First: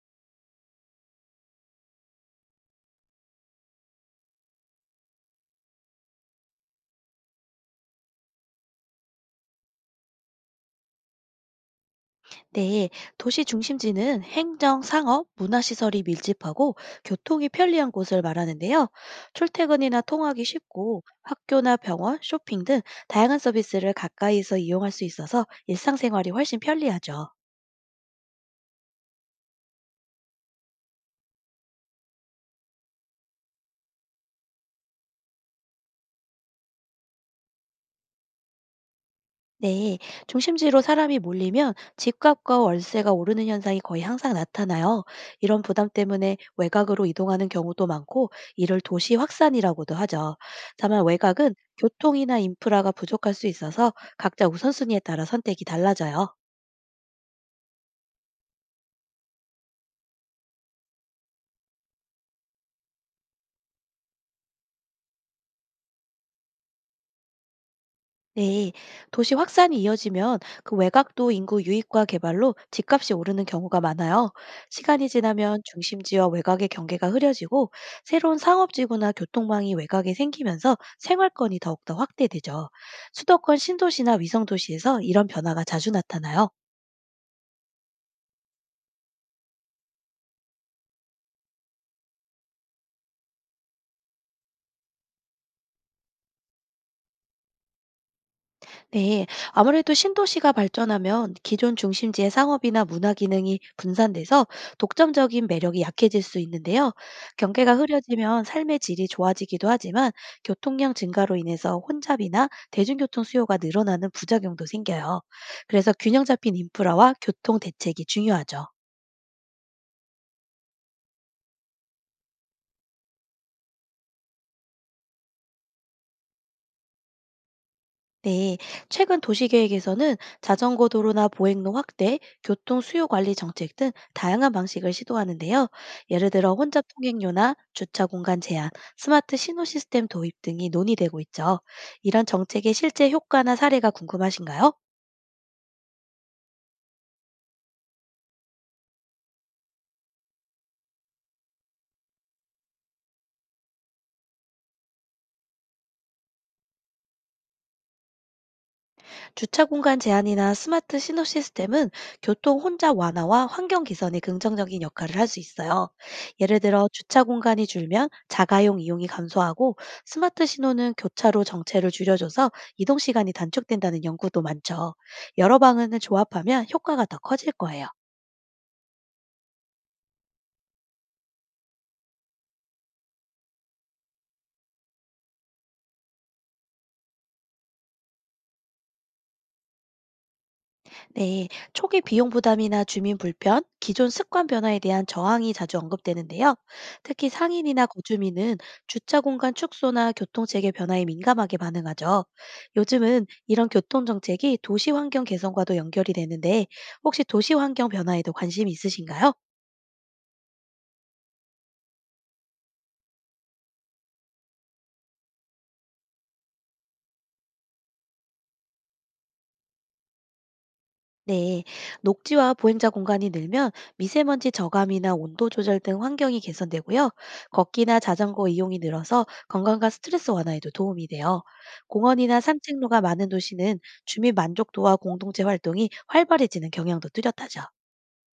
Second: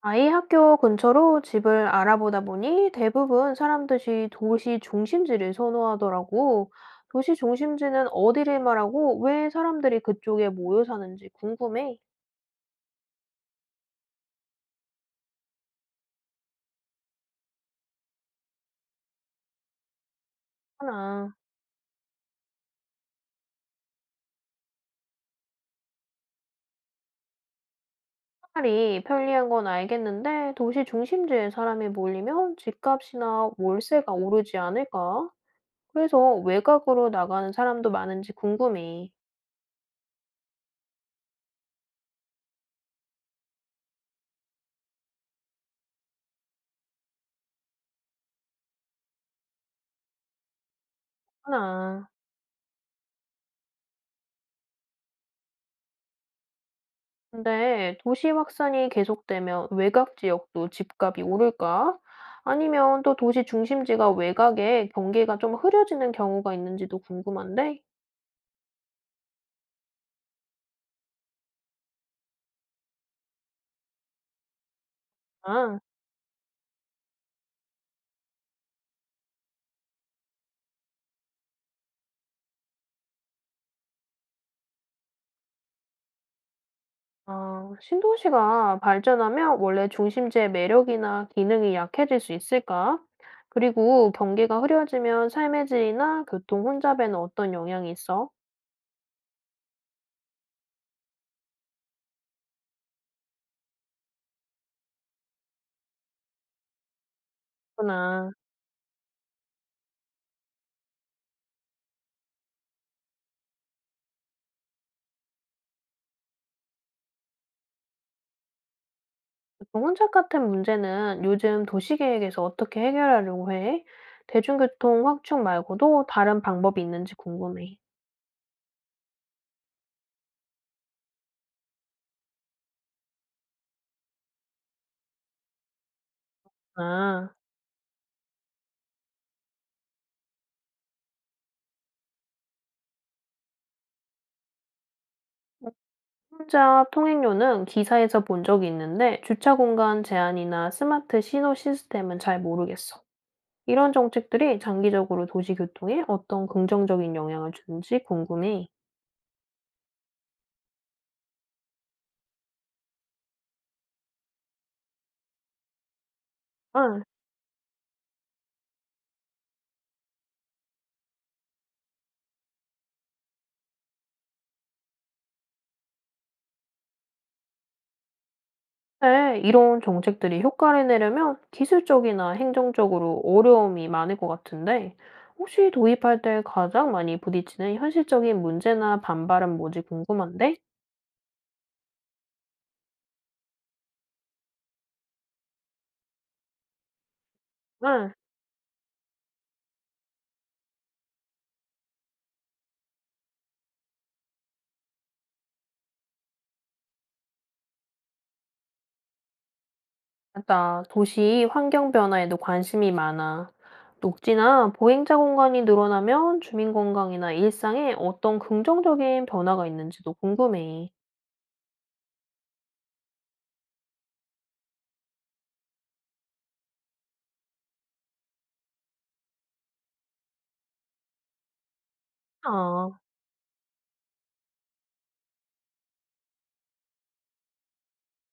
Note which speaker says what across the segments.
Speaker 1: 아이 학교 근처로 집을 알아보다 보니 대부분 사람들이 도시 중심지를 선호하더라고. 도시 중심지는 어디를 말하고 왜 사람들이 그쪽에 모여 사는지 궁금해.
Speaker 2: 네, 도시 중심지는 행정, 상업, 문화시설이 밀집하고 교통이 편리한 곳을 말하는데요. 출퇴근이나 통하기 쉽고
Speaker 1: 하나.
Speaker 2: 학교나 병원, 쇼핑 등 다양한 서비스를 가까이서 이용할 수 있어서 일상생활이 훨씬 편리하죠.
Speaker 1: 차라리 편리한 건 알겠는데 도시 중심지에 사람이 몰리면 집값이나 월세가 오르지 않을까? 그래서 외곽으로 나가는 사람도 많은지 궁금해.
Speaker 2: 네, 중심지로 사람이 몰리면 집값과 월세가 오르는 현상이 거의 항상 나타나요. 이런 부담 때문에 외곽으로 이동하는 경우도 많고, 이를 도시 확산이라고도 하죠. 다만 외곽은
Speaker 1: 하나.
Speaker 2: 교통이나 인프라가 부족할 수 있어서 각자 우선순위에 따라 선택이 달라져요.
Speaker 1: 근데 도시 확산이 계속되면 외곽 지역도 집값이 오를까? 아니면 또 도시 중심지가 외곽에 경계가 좀 흐려지는 경우가 있는지도 궁금한데,
Speaker 2: 네, 도시 확산이 이어지면 그 외곽도 인구 유입과 개발로 집값이 오르는 경우가 많아요. 시간이 지나면
Speaker 1: 아,
Speaker 2: 중심 지역 외곽의 경계가 흐려지고 새로운 상업지구나 교통망이 외곽에 생기면서 생활권이 더욱더 확대되죠. 수도권 신도시나 위성도시에서 이런 변화가 자주 나타나요.
Speaker 1: 신도시가 발전하면 원래 중심지의 매력이나 기능이 약해질 수 있을까? 그리고 경계가 흐려지면 삶의 질이나 교통 혼잡에는 어떤 영향이 있어?
Speaker 2: 네, 아무래도 신도시가 발전하면 기존 중심지의 상업이나 문화 기능이 분산돼서 독점적인 매력이 약해질 수 있는데요. 경계가
Speaker 1: 구나.
Speaker 2: 흐려지면 삶의 질이 좋아지기도 하지만 교통량 증가로 인해서 혼잡이나 대중교통 수요가 늘어나는 부작용도 생겨요. 그래서 균형 잡힌 인프라와 교통 대책이 중요하죠.
Speaker 1: 혼잡 같은 문제는 요즘 도시계획에서 어떻게 해결하려고 해? 대중교통 확충 말고도 다른 방법이 있는지 궁금해.
Speaker 2: 네, 최근 도시계획에서는 자전거 도로나 보행로 확대, 교통 수요 관리 정책 등 다양한 방식을 시도하는데요. 예를 들어 혼잡
Speaker 1: 아,
Speaker 2: 통행료나 주차 공간 제한, 스마트 신호 시스템 도입 등이 논의되고 있죠. 이런 정책의 실제 효과나 사례가 궁금하신가요?
Speaker 1: 혼잡 통행료는 기사에서 본 적이 있는데 주차 공간 제한이나 스마트 신호 시스템은 잘 모르겠어. 이런 정책들이 장기적으로 도시교통에 어떤 긍정적인 영향을 주는지 궁금해.
Speaker 2: 주차 공간 제한이나 스마트 신호 시스템은 교통 혼잡 완화와 환경 개선에 긍정적인 역할을 할 수 있어요. 예를 들어
Speaker 1: 아.
Speaker 2: 주차 공간이 줄면 자가용 이용이 감소하고 스마트 신호는 교차로 정체를 줄여줘서 이동 시간이 단축된다는 연구도 많죠. 여러 방안을 조합하면 효과가 더 커질 거예요.
Speaker 1: 네, 이런 정책들이 효과를 내려면 기술적이나 행정적으로 어려움이 많을 것 같은데, 혹시 도입할 때 가장 많이 부딪히는 현실적인 문제나 반발은 뭐지 궁금한데?
Speaker 2: 네, 초기 비용 부담이나 주민 불편, 기존 습관 변화에 대한 저항이 자주 언급되는데요. 특히 상인이나
Speaker 1: 아,
Speaker 2: 거주민은 주차 공간 축소나 교통 체계 변화에 민감하게 반응하죠. 요즘은 이런 교통 정책이 도시 환경 개선과도 연결이 되는데 혹시 도시 환경 변화에도 관심이 있으신가요?
Speaker 1: 맞다. 도시 환경 변화에도 관심이 많아. 녹지나 보행자 공간이 늘어나면 주민 건강이나 일상에 어떤 긍정적인 변화가 있는지도 궁금해.
Speaker 2: 네, 녹지와 보행자 공간이 늘면 미세먼지 저감이나 온도 조절 등 환경이 개선되고요. 걷기나 자전거 이용이 늘어서 건강과 스트레스 완화에도 도움이 돼요. 공원이나
Speaker 1: 아.
Speaker 2: 산책로가 많은 도시는 주민 만족도와 공동체 활동이 활발해지는 경향도 뚜렷하죠.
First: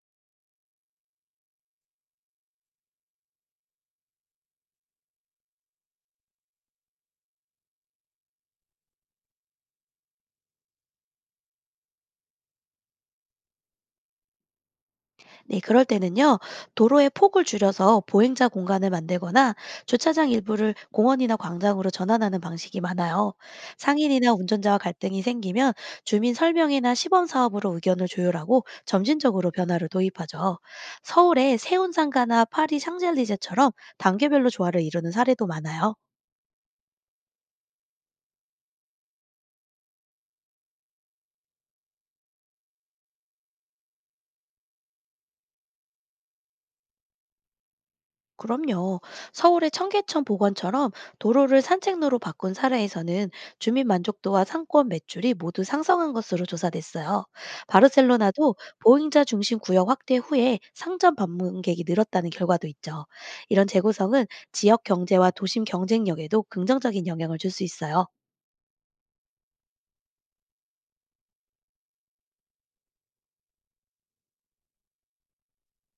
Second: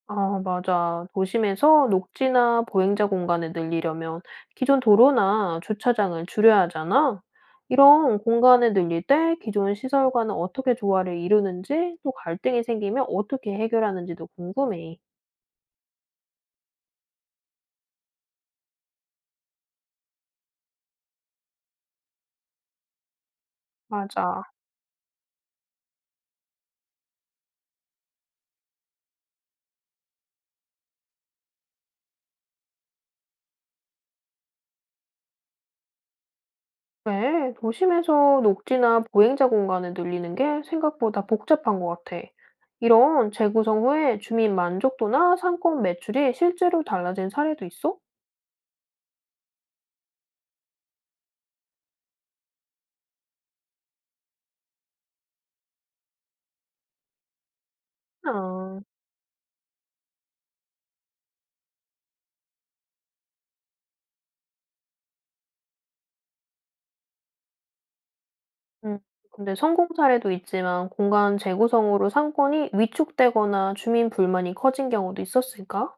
Speaker 1: 아 맞아. 도심에서 녹지나 보행자 공간을 늘리려면 기존 도로나 주차장을 줄여야 하잖아. 이런 공간을 늘릴 때 기존 시설과는 어떻게 조화를 이루는지, 또 갈등이 생기면 어떻게 해결하는지도 궁금해.
Speaker 2: 네, 그럴 때는요, 도로의 폭을 줄여서 보행자 공간을 만들거나 주차장 일부를 공원이나 광장으로 전환하는 방식이 많아요. 상인이나
Speaker 1: 맞아.
Speaker 2: 운전자와 갈등이 생기면 주민 설명이나 시범 사업으로 의견을 조율하고 점진적으로 변화를 도입하죠. 서울의 세운상가나 파리 샹젤리제처럼 단계별로 조화를 이루는 사례도 많아요.
Speaker 1: 왜 도심에서 녹지나 보행자 공간을 늘리는 게 생각보다 복잡한 것 같아. 이런 재구성 후에 주민 만족도나 상권 매출이 실제로 달라진 사례도 있어?
Speaker 2: 그럼요. 서울의 청계천 복원처럼 도로를 산책로로 바꾼 사례에서는 주민 만족도와 상권 매출이 모두 상승한 것으로 조사됐어요. 바르셀로나도
Speaker 1: 아.
Speaker 2: 보행자 중심 구역 확대 후에 상점 방문객이 늘었다는 결과도 있죠. 이런 재구성은 지역 경제와 도심 경쟁력에도 긍정적인 영향을 줄 수 있어요.
Speaker 1: 음. 근데 성공 사례도 있지만 공간 재구성으로 상권이 위축되거나 주민 불만이 커진 경우도 있었을까?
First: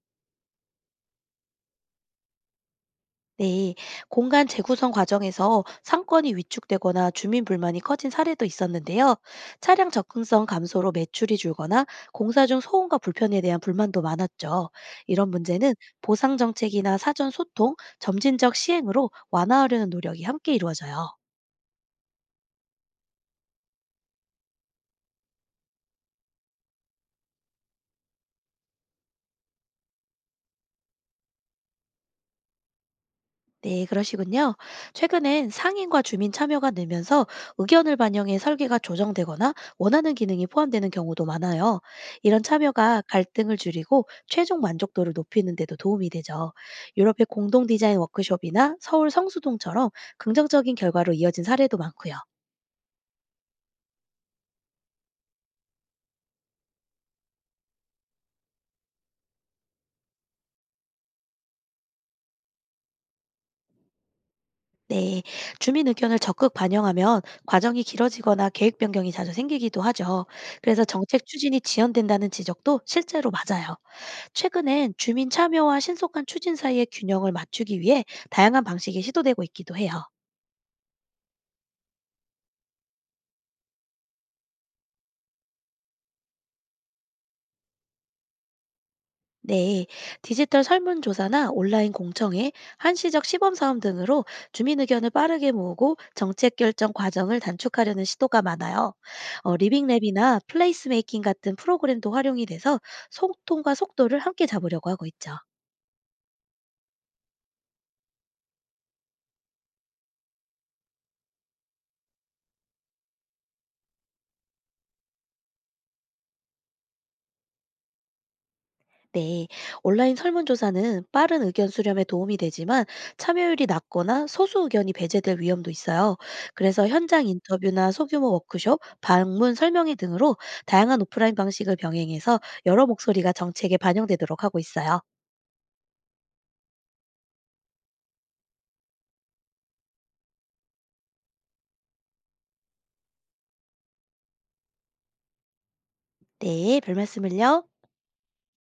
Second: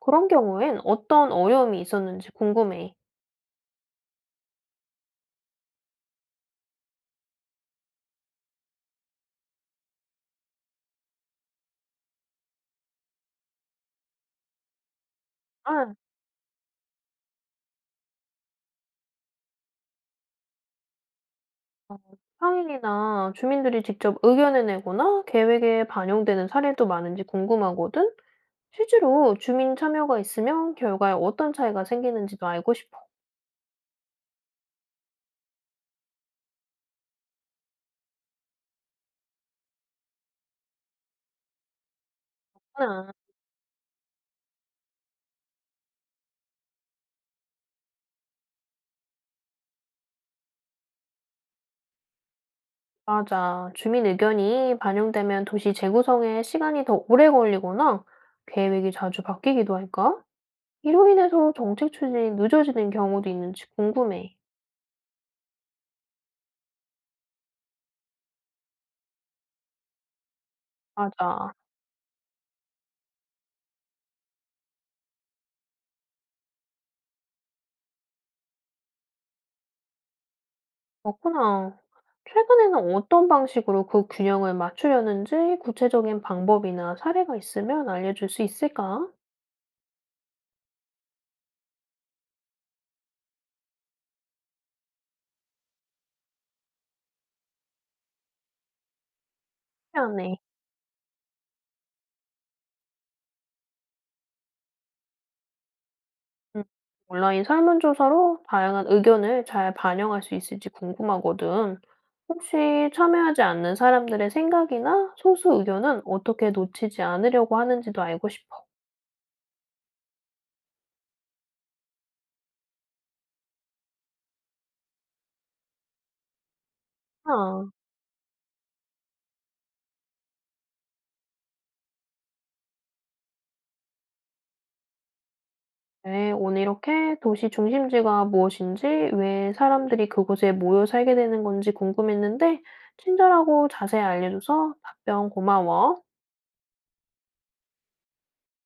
Speaker 1: 그런 경우엔 어떤 어려움이 있었는지 궁금해.
Speaker 2: 네, 공간 재구성 과정에서 상권이 위축되거나 주민 불만이 커진 사례도 있었는데요. 차량 접근성 감소로 매출이 줄거나 공사 중 소음과 불편에 대한 불만도 많았죠. 이런 문제는
Speaker 1: 아,
Speaker 2: 보상 정책이나 사전 소통, 점진적 시행으로 완화하려는 노력이 함께 이루어져요.
Speaker 1: 어, 상인이나 주민들이 직접 의견을 내거나 계획에 반영되는 사례도 많은지 궁금하거든? 실제로 주민 참여가 있으면 결과에 어떤 차이가 생기는지도 알고 싶어.
Speaker 2: 네, 그러시군요. 최근엔 상인과 주민 참여가 늘면서 의견을 반영해 설계가 조정되거나 원하는 기능이 포함되는 경우도 많아요. 이런 참여가 갈등을 줄이고 최종 만족도를 높이는 데도 도움이 되죠. 유럽의 공동 디자인 워크숍이나 서울 성수동처럼 긍정적인 결과로 이어진 사례도 많고요.
Speaker 1: 맞아. 주민 의견이 반영되면 도시 재구성에 시간이 더 오래 걸리거나 계획이 자주 바뀌기도 할까? 이로 인해서 정책 추진이 늦어지는 경우도 있는지 궁금해.
Speaker 2: 네, 주민 의견을 적극 반영하면 과정이 길어지거나 계획 변경이 자주 생기기도 하죠. 그래서 정책
Speaker 1: 맞아.
Speaker 2: 추진이 지연된다는 지적도 실제로 맞아요. 최근엔 주민 참여와 신속한 추진 사이의 균형을 맞추기 위해 다양한 방식이 시도되고 있기도 해요.
Speaker 1: 그렇구나. 최근에는 어떤 방식으로 그 균형을 맞추려는지 구체적인 방법이나 사례가 있으면 알려줄 수 있을까?
Speaker 2: 네, 디지털 설문조사나 온라인 공청회, 한시적 시범사업 등으로 주민 의견을 빠르게 모으고 정책 결정 과정을 단축하려는 시도가 많아요.
Speaker 1: 미안해.
Speaker 2: 리빙랩이나 플레이스메이킹 같은 프로그램도 활용이 돼서 소통과 속도를 함께 잡으려고 하고 있죠.
Speaker 1: 음. 온라인 설문조사로 다양한 의견을 잘 반영할 수 있을지 궁금하거든. 혹시 참여하지 않는 사람들의 생각이나 소수 의견은 어떻게 놓치지 않으려고 하는지도 알고 싶어.
Speaker 2: 네, 온라인 설문조사는 빠른 의견 수렴에 도움이 되지만 참여율이 낮거나 소수 의견이 배제될 위험도 있어요. 그래서 현장
Speaker 1: 아,
Speaker 2: 인터뷰나 소규모 워크숍, 방문 설명회 등으로 다양한 오프라인 방식을 병행해서 여러 목소리가 정책에 반영되도록 하고 있어요.
Speaker 1: 네, 오늘 이렇게 도시 중심지가 무엇인지, 왜 사람들이 그곳에 모여 살게 되는 건지 궁금했는데, 친절하고 자세히 알려줘서 답변 고마워.
Speaker 2: 네, 별 말씀을요.